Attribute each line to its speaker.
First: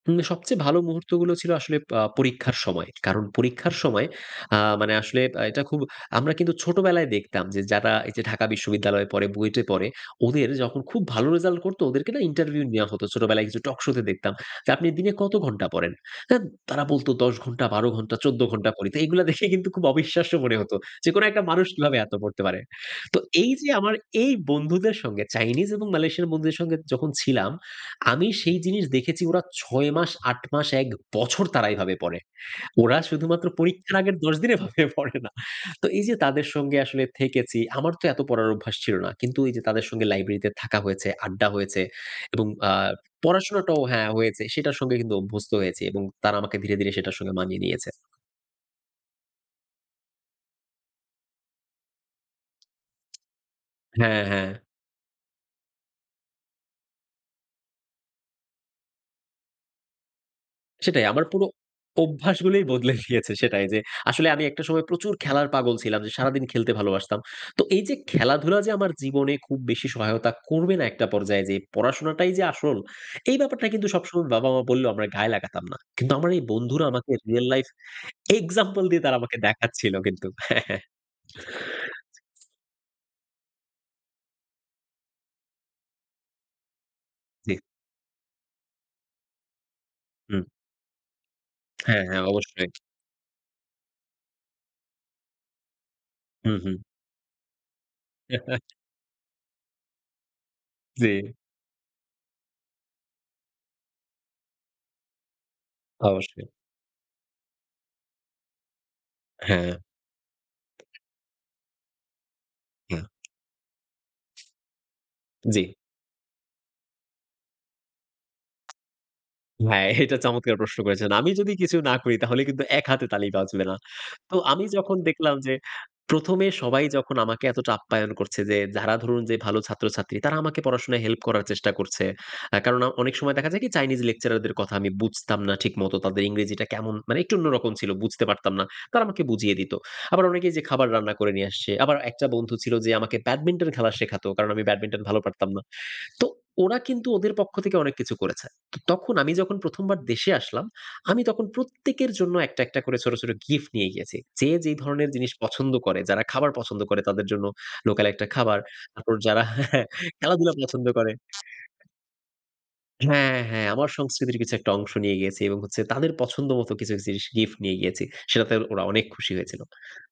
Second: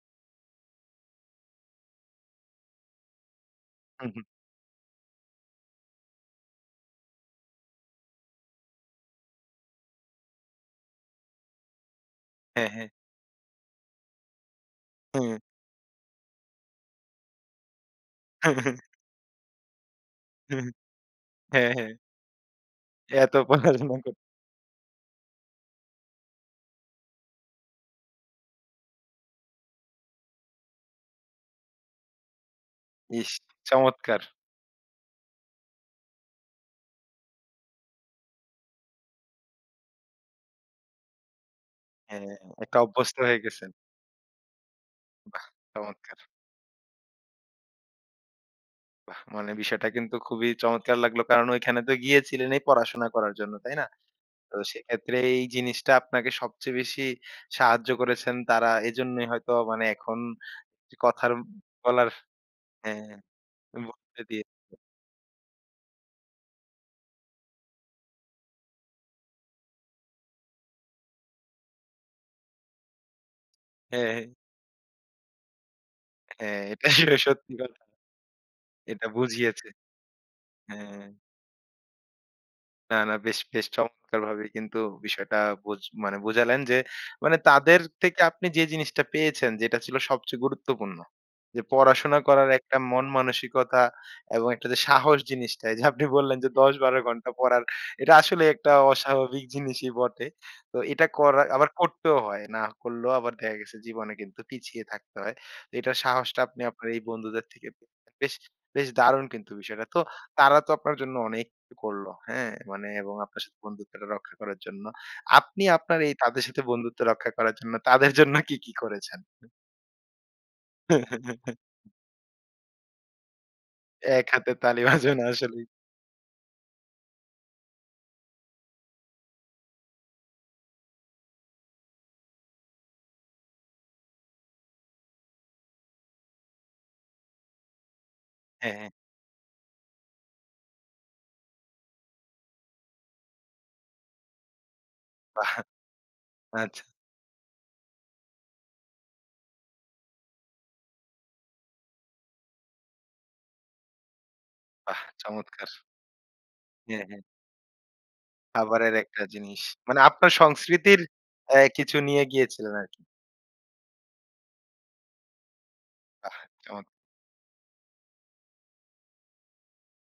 Speaker 1: উম সবচেয়ে ভালো মুহূর্তগুলো ছিল আসলে আ পরীক্ষার সময়। কারণ পরীক্ষার
Speaker 2: হু,
Speaker 1: সময়
Speaker 2: হু।
Speaker 1: আ মানে আসলে বা এটা খুব আমরা কিন্তু ছোটবেলায় দেখতাম যে যারা এইযে ঢাকা বিশ্ববিদ্যালয়ে পড়ে, বুয়েটে পড়ে ওদের যখন খুব ভালো রেজাল্ট করতো। ওদেরকে না ইন্টারভিউ
Speaker 2: হ্যাঁ,
Speaker 1: নেয়া
Speaker 2: হ্যাঁ।
Speaker 1: হতো। ছোটবেলায় কিছু টকশোতে দেখতাম। যে আপনি দিনে কত
Speaker 2: হু।
Speaker 1: ঘণ্টা পড়েন? আ তারা বলতো, "১০ ঘণ্টা, ১২ ঘণ্টা, ১৪
Speaker 2: হ্যাঁ,
Speaker 1: ঘণ্টা
Speaker 2: হ্যাঁ।
Speaker 1: পড়ি।" তো এগুলো দেখে কিন্তু খুব অবিশ্বাস্য মনে হতো। যে কোন একটা মানুষ
Speaker 2: হ্যাঁ, হ্যাঁ।
Speaker 1: কিভাবে এত পড়তে পারে? তো
Speaker 2: এত
Speaker 1: এইযে আমার
Speaker 2: পড়াশোনা কর
Speaker 1: এই বন্ধুদের সঙ্গে চাইনিজ এবং মালয়েশিয়ান বন্ধুদের সঙ্গে যখন ছিলাম আমি সেই জিনিস দেখেছি ওরা ৬ মাস, ৮ মাস, ১ বছর তারা এভাবে পড়ে। ওরা
Speaker 2: ইস,
Speaker 1: শুধুমাত্র পরীক্ষার আগের
Speaker 2: চমৎকার!
Speaker 1: ১০ দিন এভাবে পড়ে না। তো এইযে তাদের সঙ্গে আসলে থেকেছি আমার তো এত পড়ার অভ্যাস ছিল না। কিন্তু এইযে তাদের সঙ্গে লাইব্রেরিতে থাকা হয়েছে, আড্ডা হয়েছে
Speaker 2: হ্যাঁ,
Speaker 1: এবং আ
Speaker 2: একটা অভ্যস্ত হয়ে গেছেন।
Speaker 1: পড়াশোনাটাও হ্যাঁ হয়েছে। সেটার সঙ্গে কিন্তু
Speaker 2: বাহ!
Speaker 1: অভ্যস্ত হয়েছি এবং
Speaker 2: চমৎকার!
Speaker 1: তারা আমাকে ধীরে, ধীরে সেটার সঙ্গে মানিয়ে নিয়েছে।
Speaker 2: বাহ! মানে বিষয়টা কিন্তু খুবই চমৎকার লাগলো। কারণ ঐখানে তো গিয়েছিলেন এই পড়াশোনা করার জন্য। তাই না?
Speaker 1: হ্যাঁ, হ্যাঁ।
Speaker 2: তো সেক্ষেত্রে এই জিনিসটা আপনাকে সবচেয়ে বেশি সাহায্য করেছেন তারা, এজন্যই হয়তো মানে এখন যে
Speaker 1: সেটাই।
Speaker 2: কথা
Speaker 1: আমার পুরো
Speaker 2: বলার
Speaker 1: অভ্যাসগুলোই বদলে
Speaker 2: হ্যাঁ।
Speaker 1: গিয়েছে। সেটাই। যে
Speaker 2: বদলে
Speaker 1: আসলে
Speaker 2: দিয়ে
Speaker 1: আমি একটা সময় প্রচুর খেলার পাগল ছিলাম যে সারাদিন খেলতে ভালোবাসতাম। তো এইযে খেলাধুলা যে আমার জীবনে খুব বেশি সহায়তা করবে না একটা পর্যায়ে যেয়ে পড়াশোনাটাই যে আসল, এই ব্যাপারটা কিন্তু
Speaker 2: হ্যাঁ,
Speaker 1: সবসময়
Speaker 2: হ্যাঁ।
Speaker 1: বাবা-মা বললেও আমরা গায়ে লাগাতাম না। কিন্তু আমার এই
Speaker 2: হ্যাঁ,
Speaker 1: বন্ধুরা
Speaker 2: এটা স
Speaker 1: আমাকে real
Speaker 2: সত্যি
Speaker 1: life
Speaker 2: কথা।
Speaker 1: example দিয়ে
Speaker 2: এটা
Speaker 1: তারা আমাকে
Speaker 2: বুঝিয়েছে।
Speaker 1: দেখাচ্ছিল কিন্তু। হ্যাঁ, হ্যাঁ।
Speaker 2: হ্যাঁ। না, না। বেশ বেশ চমৎকারভাবে কিন্তু বিষয়টা বোঝ মানে বোঝালেন যে মানে
Speaker 1: জি।
Speaker 2: তাদের থেকে আপনি যে জিনিসটা পেয়েছেন যেটা ছিল সবচেয়ে
Speaker 1: হুম।
Speaker 2: গুরুত্বপূর্ণ। যে
Speaker 1: হ্যাঁ,
Speaker 2: পড়াশোনা
Speaker 1: হ্যাঁ।
Speaker 2: করার
Speaker 1: অবশ্যই।
Speaker 2: একটা মন মানসিকতা এবং একটা যে সাহস জিনিসটা এইযে আপনি বললেন যে
Speaker 1: হু,
Speaker 2: দশ,
Speaker 1: হু।
Speaker 2: বারো ঘন্টা পড়ার এটা আসলে একটা অস্বাভাবিক জিনিসই বটে। তো এটা
Speaker 1: জি।
Speaker 2: করা আবার করতেও হয়। না করলেও আবার দেখা গেছে জীবনে কিন্তু পিছিয়ে থাকতে হয়। এটার সাহসটা
Speaker 1: অবশ্যই।
Speaker 2: আপনি আপনার এই বন্ধুদের থেকে বেশ বেশ দারুণ কিন্তু
Speaker 1: হ্যাঁ।
Speaker 2: বিষয়টা। তো তারা তো আপনার জন্য অনেক অ করলো। হ্যাঁ? মানে
Speaker 1: না।
Speaker 2: এবং আপনার সাথে বন্ধুত্বটা রক্ষা করার জন্য। আপনি
Speaker 1: জি।
Speaker 2: আপনার এই তাদের সাথে বন্ধুত্ব রক্ষা করার জন্য তাদের জন্য কি, কি করেছেন?
Speaker 1: হ্যাঁ, এটা চমৎকার প্রশ্ন করেছেন। আমি যদি কিছু না করি তাহলে কিন্তু এক হাতে তালি বাজবে না।
Speaker 2: এক
Speaker 1: তো
Speaker 2: হাতে
Speaker 1: আমি
Speaker 2: তালি
Speaker 1: যখন
Speaker 2: বাজবে না
Speaker 1: দেখলাম যে
Speaker 2: আসলেই।
Speaker 1: ১ম এ সবাই যখন আমাকে এতটা আপ্যায়ন করছে যে যারা ধরুন যে ভালো ছাত্রছাত্রী তারা আমাকে পড়াশোনায় হেল্প করার চেষ্টা করছে। আ কারণ অ অনেক সময় দেখা যায় কি? চাইনিজ lecturer দের কথা আমি বুঝতাম না ঠিক মত। তাদের ইংরেজিটা কেমন মানে একটু অন্যরকম ছিল। বুঝতে পারতাম না।
Speaker 2: হ্যাঁ, হ্যাঁ।
Speaker 1: তারা আমাকে বুঝিয়ে দিত। আবার অনেকেই যে খাবার রান্না করে নিয়ে আসছে। আবার একটা বন্ধু ছিল যে আমাকে ব্যাডমিন্টন খেলা শেখাতো। কারণ আমি ব্যাডমিন্টন ভালো পারতাম
Speaker 2: বাহ!
Speaker 1: না। তো ওরা
Speaker 2: আচ্ছা।
Speaker 1: কিন্তু ওদের পক্ষ থেকে অনেক কিছু করেছে। অ তখন আমি যখন ১ম বার দেশে আসলাম, আমি তখন প্রত্যেকের জন্য একটা, একটা করে ছোট, ছোট গিফট নিয়ে গিয়েছি। যে যে
Speaker 2: বাহ!
Speaker 1: ধরনের জিনিস
Speaker 2: চমৎকার!
Speaker 1: পছন্দ করে, যারা খাবার পছন্দ করে
Speaker 2: হ্যাঁ, হ্যাঁ।
Speaker 1: তাদের জন্য লোকাল একটা খাবার,
Speaker 2: খাবারের
Speaker 1: তারপর
Speaker 2: একটা
Speaker 1: হ্যাঁ, যারা
Speaker 2: জিনিস। মানে আপনার
Speaker 1: খেলাধুলা পছন্দ
Speaker 2: সংস্কৃতির
Speaker 1: করে
Speaker 2: অ্যা কিছু নিয়ে গিয়েছিলেন আরকি।
Speaker 1: হ্যাঁ, হ্যাঁ। আমার সংস্কৃতির কিছু একটা অংশ নিয়ে গিয়েছি এবং হচ্ছে তাদের
Speaker 2: বাহ!
Speaker 1: পছন্দ মতো
Speaker 2: চমৎকার!
Speaker 1: কিছু জিনিস গিফট নিয়ে গিয়েছি। সেটাতে ওরা অনেক খুশি হয়েছিল।